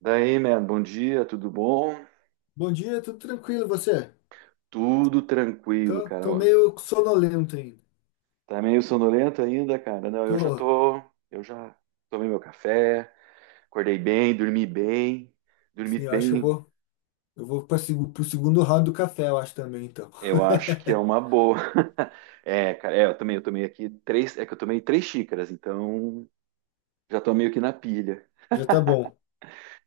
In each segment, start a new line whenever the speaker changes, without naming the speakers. Daí, man, bom dia, tudo bom?
Bom dia, tudo tranquilo, e você?
Tudo tranquilo,
Tô,
cara.
tô
Ó,
meio sonolento ainda.
tá meio sonolento ainda, cara? Não,
Pô,
eu já tomei meu café, acordei bem, dormi bem, dormi
sim, eu acho que eu
bem.
vou, eu vou para pro segundo round do café, eu acho também, então.
Eu acho que é uma boa. É, cara, é, eu também, eu tomei aqui três, é que eu tomei três xícaras, então já tô meio que na pilha.
Já tá bom.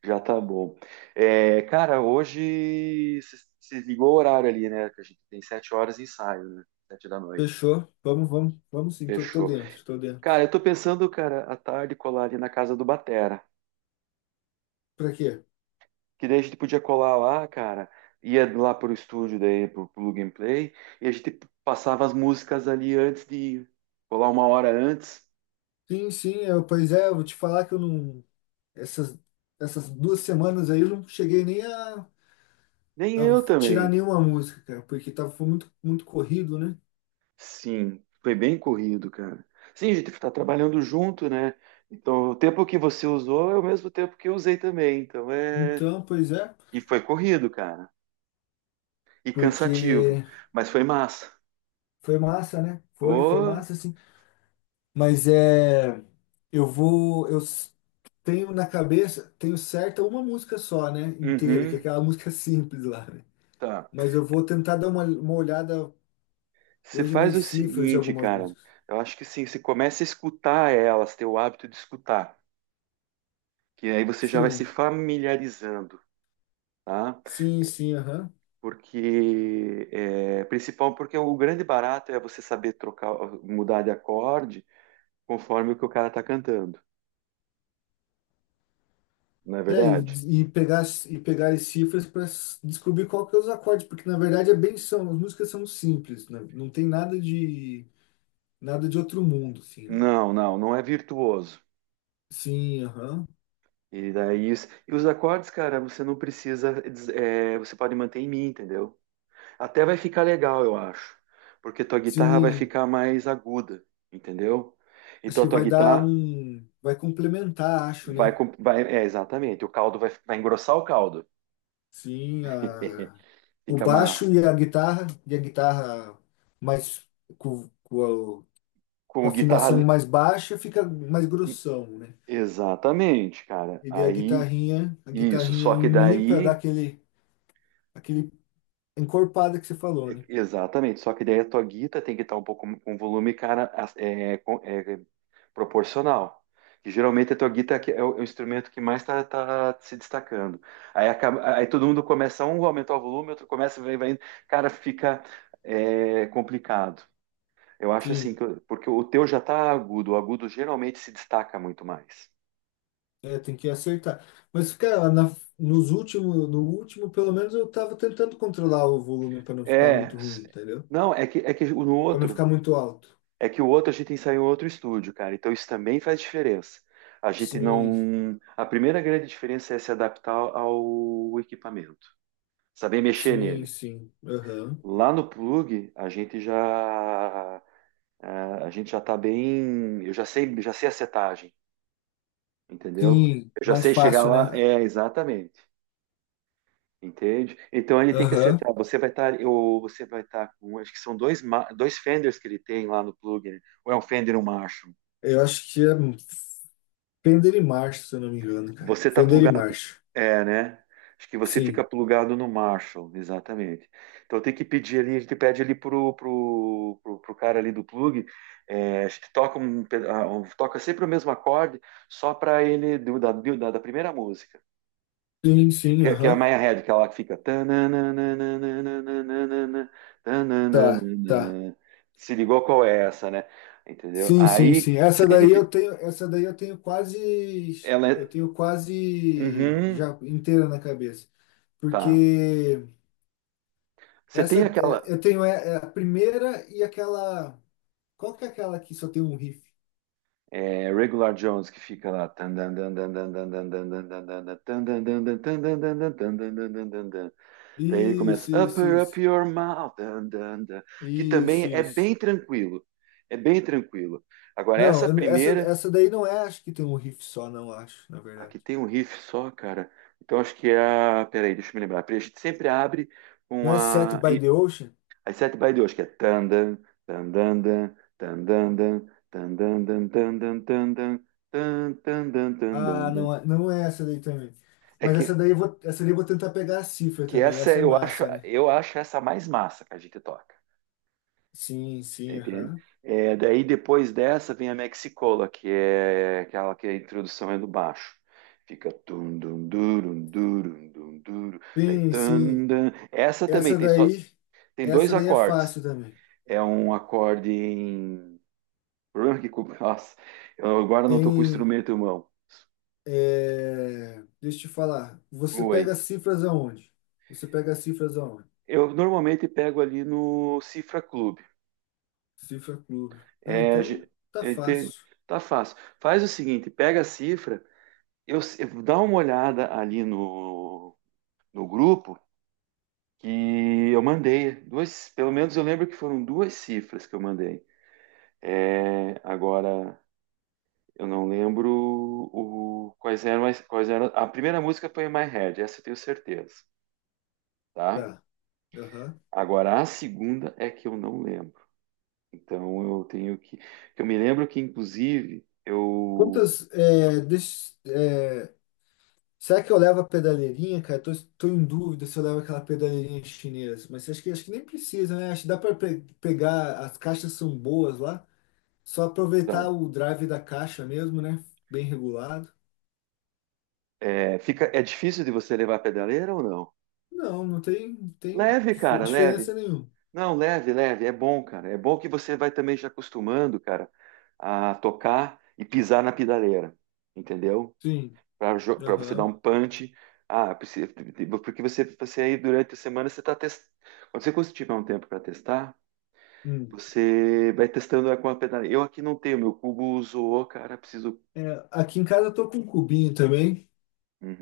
Já tá bom. É, cara, hoje se ligou o horário ali, né? Que a gente tem 7 horas de ensaio, né? 7 da noite.
Fechou? Vamos sim, tô
Fechou.
dentro, tô
Cara,
dentro.
eu tô pensando, cara, à tarde colar ali na casa do Batera.
Pra quê?
Que daí a gente podia colar lá, cara. Ia lá pro estúdio daí, pro Plug and Play. E a gente passava as músicas ali antes de ir. Colar uma hora antes.
Sim, pois é, eu vou te falar que eu não. Essas, essas duas semanas aí eu não cheguei nem a,
Nem
a
eu
tirar
também.
nenhuma música, cara, porque tava, foi muito, muito corrido, né?
Sim, foi bem corrido, cara. Sim, a gente tá trabalhando junto, né? Então, o tempo que você usou é o mesmo tempo que eu usei também. Então, é.
Então, pois é,
E foi corrido, cara. E cansativo.
porque
Mas foi massa.
foi massa, né? Foi
Ô,
massa, assim. Mas é. Eu vou. Tenho na cabeça, tenho certa uma música só, né? Inteira, que é
uhum,
aquela música simples lá, né?
tá.
Mas eu vou tentar dar uma olhada
Você
hoje
faz
nas
o
cifras de
seguinte,
algumas
cara.
músicas.
Eu acho que sim, você começa a escutar elas, ter o hábito de escutar, que aí você já vai se
Sim,
familiarizando, tá?
sim, aham.
Porque é principal, porque o grande barato é você saber trocar, mudar de acorde conforme o que o cara tá cantando, não é
É,
verdade?
e pegar as cifras para descobrir qual que é os acordes, porque na verdade é bem são, as músicas são simples, né? Não tem nada de nada de outro mundo, assim, né?
Não, não, não é virtuoso.
Sim, aham.
E daí, e os acordes, cara, você não precisa, é, você pode manter em mim, entendeu? Até vai ficar legal, eu acho, porque tua guitarra vai
Sim,
ficar mais aguda, entendeu?
acho
Então a
que
tua
vai dar
guitarra
um. Vai complementar, acho,
vai,
né?
com- vai, é exatamente, o caldo vai engrossar o caldo,
Sim, a- o
fica massa.
baixo e a guitarra mais com, com a,
Com
com a
o guitarra,
afinação mais baixa fica mais grossão, né?
exatamente, cara.
E daí
Aí,
a
isso,
guitarrinha
só
em
que
mi para dar
daí
aquele, aquele encorpada que você falou,
E-
né?
Exatamente, só que daí a tua guita tem que estar um pouco com volume, cara, é, é, proporcional. E geralmente a tua guita é o instrumento que mais está se destacando. Aí, aí todo mundo começa, um aumentar o volume, outro começa, vai, vai, indo. Cara, fica, é, complicado. Eu acho assim,
Sim,
porque o teu já está agudo, o agudo geralmente se destaca muito mais.
é, tem que acertar. Mas, cara, na, Nos últimos, no último, pelo menos eu tava tentando controlar o volume para não ficar
É,
muito ruim, entendeu?
não, é que no
Para não
outro.
ficar muito alto.
É que o outro a gente ensaiou em outro estúdio, cara. Então isso também faz diferença. A gente
Sim,
não. A primeira grande diferença é se adaptar ao equipamento, saber mexer
sim,
nele.
sim. Aham.
Lá no plug, é, a gente já tá bem. Eu já sei a setagem, entendeu?
Sim,
Eu já
mais
sei chegar
fácil,
lá.
né?
É, exatamente. Entende? Então ele tem que
Aham.
acertar. Ou você vai estar com, acho que são dois, dois fenders que ele tem lá no plug, né? Ou é um fender e um Marshall.
Eu acho que é Fender e March, se eu não me engano, cara.
Você está
Fender e
plugado.
March.
É, né? Acho que você fica
Sim.
plugado no Marshall, exatamente. Então tem que pedir ali, a gente pede ali pro cara ali do plug, é, a gente toca, toca sempre o mesmo acorde, só para ele, da primeira música,
Sim, sim,
que é a
aham.
Maya Head, que ela fica, tananananananananana,
Tá, tá.
tanananana. Se ligou qual é essa, né? Entendeu?
Sim, sim,
Aí,
sim.
se
Essa
a
daí eu
gente,
tenho, essa daí
ela
eu
é.
tenho quase
Uhum,
já inteira na cabeça.
tá.
Porque
Você
essa
tem
é,
aquela.
eu tenho é, é a primeira e aquela, qual que é aquela que só tem um riff?
É, Regular Jones que fica lá. Daí ele começa
Isso, isso,
Upper Up
isso.
Your Mouth, que
Isso,
também é bem
isso.
tranquilo. É bem tranquilo. Agora,
Não,
essa
eu- essa,
primeira,
essa daí não é, acho que tem um riff só, não acho, na verdade.
aqui tem um riff só, cara. Então acho que é a. Peraí, deixa eu me lembrar. Porque a gente sempre abre
Não
com
é Set
a.
by the Ocean?
As sete by 2, que é tan, dan, dan, tan, dan, dan, tan, dan.
Não é essa daí também.
É
Mas essa
que,
daí eu vou, essa daí eu vou tentar pegar a cifra
que
também.
essa
Essa é
eu acho,
massa, né?
eu acho essa a mais massa que a gente toca,
Sim, sim,
entende?
aham.
É, daí depois dessa vem a Mexicola, que é aquela que a introdução é do baixo. Fica tum dum durum durum dum duro, daí
Sim,
tum,
sim.
dum. Essa também
Essa daí,
tem dois
essa daí é
acordes.
fácil também.
É um acorde em o problema é que nossa, eu agora não estou com o
Em,
instrumento em mão.
deixa eu te falar. Você pega
Oi.
as cifras aonde? Você pega as cifras aonde?
Eu normalmente pego ali no Cifra Club.
Cifra Clube. Ah,
É,
então tá
eu
fácil.
tá fácil. Faz o seguinte, pega a cifra, eu, se- dá uma olhada ali no grupo que eu mandei. Duas, pelo menos eu lembro que foram duas cifras que eu mandei. É, agora eu não lembro o, quais eram as, quais eram. A primeira música foi My Head, essa eu tenho certeza, tá?
Tá. Aham.
Agora a segunda é que eu não lembro. Então eu tenho que. Eu me lembro que inclusive eu
Quantas. Será que eu levo a pedaleirinha, cara? Tô, tô em dúvida se eu levo aquela pedaleirinha chinesa. Mas acho que nem precisa, né? Acho que dá para pegar. As caixas são boas lá. Só
dá.
aproveitar o drive da caixa mesmo, né? Bem regulado.
É, fica, é difícil de você levar a pedaleira ou não?
Não, não tem
Leve,
dif-
cara, leve.
diferença nenhuma.
Não, leve, leve. É bom, cara. É bom que você vai também já acostumando, cara, a tocar e pisar na pedaleira, entendeu?
Sim.
Para você dar
Aham.
um punch. Ah, porque você aí durante a semana você está testando. Quando você tiver um tempo para testar,
Hum.
você vai testando com a pedaleira. Eu aqui não tenho, meu cubo zoou, cara. Preciso.
É, aqui em casa eu tô com um cubinho também.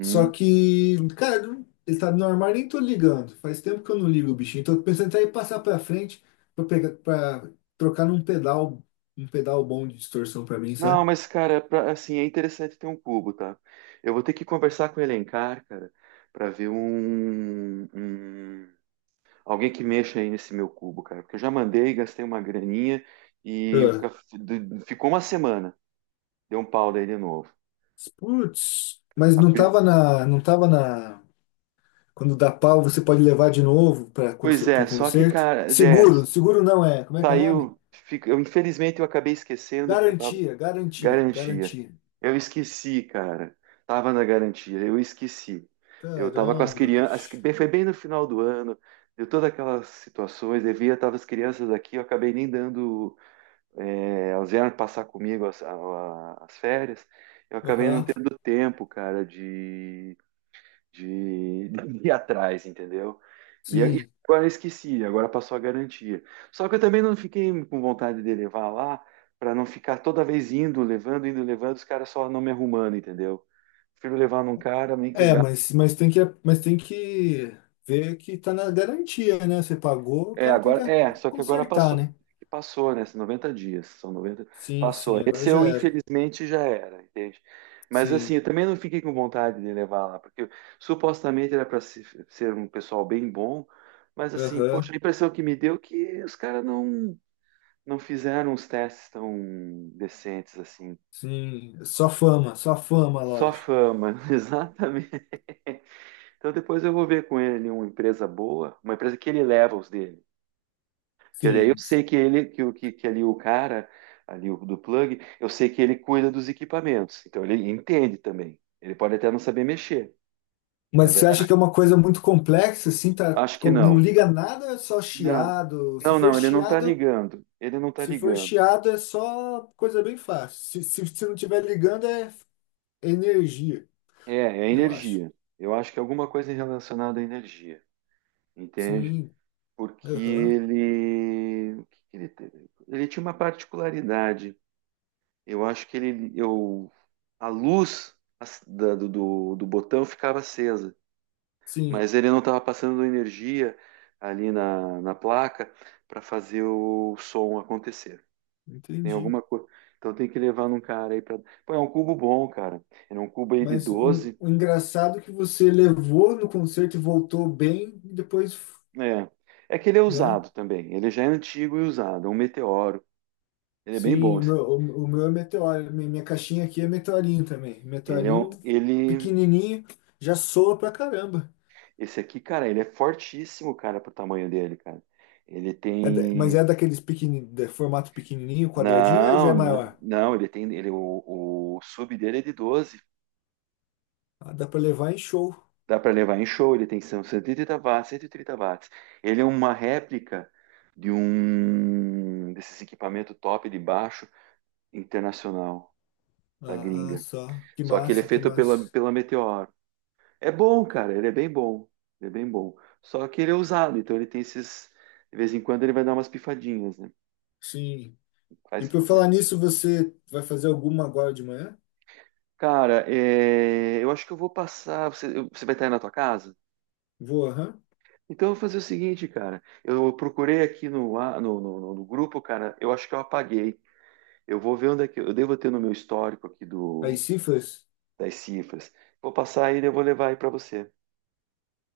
Só que, cara, ele tá no armário, nem tô ligando. Faz tempo que eu não ligo o bichinho. Tô pensando até em passar pra frente pra pegar, pra trocar num pedal, um pedal bom de distorção pra mim,
Não,
sabe?
mas, cara, é assim, é interessante ter um cubo, tá? Eu vou ter que conversar com o Elencar, cara, pra ver alguém que mexa aí nesse meu cubo, cara. Porque eu já mandei, gastei uma graninha e o
Ah,
ficou uma semana. Deu um pau daí de novo.
putz. Mas
A
não
pri-
tava na, não tava na. Quando dá pau, você pode levar de novo para
Pois é,
pro
só que,
concerto.
cara, é,
Seguro, seguro não é. Como é que é o nome?
saiu, eu, infelizmente, eu acabei esquecendo, porque eu tava.
Garantia, garantia,
Garantia.
garantia.
Eu esqueci, cara. Tava na garantia, eu esqueci. Eu tava com as
Caramba,
crianças,
bicho.
foi bem no final do ano, deu todas aquelas situações, devia, tava as crianças aqui, eu acabei nem dando, é, elas vieram passar comigo as férias, eu acabei não
Aham.
tendo tempo, cara, de ir atrás, entendeu? E
Sim.
agora eu esqueci, agora passou a garantia. Só que eu também não fiquei com vontade de levar lá para não ficar toda vez indo, levando, os caras só não me arrumando, entendeu? Prefiro levar num cara, nem que eu.
É, mas tem que ver que tá na garantia, né? Você pagou, o
É,
cara tem
agora,
que
é, só que agora
consertar,
passou,
né?
passou, né? São 90 dias, são 90,
Sim,
passou.
sim, agora
Esse
já
eu,
era.
infelizmente, já era, entende? Mas assim,
Sim,
eu também não fiquei com vontade de levar lá, porque supostamente era para ser um pessoal bem bom, mas assim,
aham,
poxa, a impressão que me deu é que os caras não fizeram os testes tão decentes assim.
sim. Só fama, a
Só
loja.
fama, exatamente. Então depois eu vou ver com ele uma empresa boa, uma empresa que ele leva os dele. Porque daí eu
Sim.
sei que ele, que ali o cara, ali o do plug, eu sei que ele cuida dos equipamentos. Então ele entende também. Ele pode até não saber mexer, não
Mas
é
você acha que é
verdade?
uma coisa muito complexa, assim, tá,
Acho que
com- não
não.
liga nada, é só
Não.
chiado. Se
Não,
for
não, ele não tá
chiado,
ligando. Ele não tá
se for
ligando.
chiado é só coisa bem fácil. Se não tiver ligando é energia,
É
eu acho.
energia. Eu acho que é alguma coisa relacionada à energia, entende?
Sim,
Porque
aham,
ele, o que que ele, teve? Ele tinha uma particularidade. Eu acho que ele, eu, a luz do botão ficava acesa.
sim.
Mas ele não estava passando energia ali na placa para fazer o som acontecer. Tem
Entendi.
alguma coisa. Então tem que levar num cara aí para. Pô, é um cubo bom, cara. Era um cubo aí de
Mas
12.
o engraçado é que você levou no concerto e voltou bem, e depois,
É. É que ele é
né?
usado também. Ele já é antigo e usado. É um meteoro. Ele é bem bom.
Sim, o
Esse.
meu, o, o meu é meteoro. Minha caixinha aqui é meteorinho também.
Ele é
Meteorinho
um, ele.
pequenininho, já soa pra caramba.
Esse aqui, cara, ele é fortíssimo, cara, pro tamanho dele, cara. Ele
Mas
tem.
é daqueles pequeni, de formato pequenininho, quadradinho, ou já
Não,
é
não,
maior?
não, ele tem. Ele, o sub dele é de 12.
Ah, dá pra levar em show.
Dá para levar em show, ele tem são 130 watts, 130 watts. Ele é uma réplica de um desses equipamentos top de baixo internacional da
Ah, ah,
gringa.
só. Que
Só que ele é
massa, que
feito pela,
massa.
pela Meteoro. É bom, cara, ele é bem bom. Ele é bem bom. Só que ele é usado, então ele tem esses. De vez em quando ele vai dar umas pifadinhas, né?
Sim. E
Faz,
por
faz.
falar nisso, você vai fazer alguma agora de manhã?
Cara, é, eu acho que eu vou passar. Você vai estar aí na tua casa?
Vou, aham.
Então, eu vou fazer o seguinte, cara. Eu procurei aqui no grupo, cara. Eu acho que eu apaguei. Eu vou ver onde é que eu devo ter no meu histórico aqui
Aí, cifras?
das cifras. Vou passar aí e eu vou levar aí para você.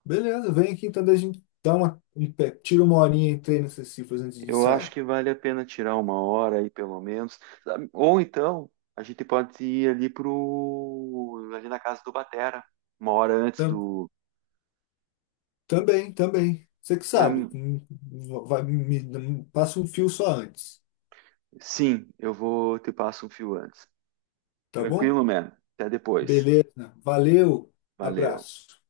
Beleza, vem aqui então, daí a gente dá uma, um pé, tira uma horinha e treina essas cifras antes de
Eu acho
ensaiar.
que vale a pena tirar uma hora aí, pelo menos. Sabe? Ou então, a gente pode ir ali ali na casa do Batera, uma hora antes
Tam-
do.
também, também. Você que sabe,
Tam-
vai, passa um fio só antes,
Sim, eu vou te passo um fio antes.
tá bom?
Tranquilo, man. Até depois.
Beleza, valeu,
Valeu.
abraço.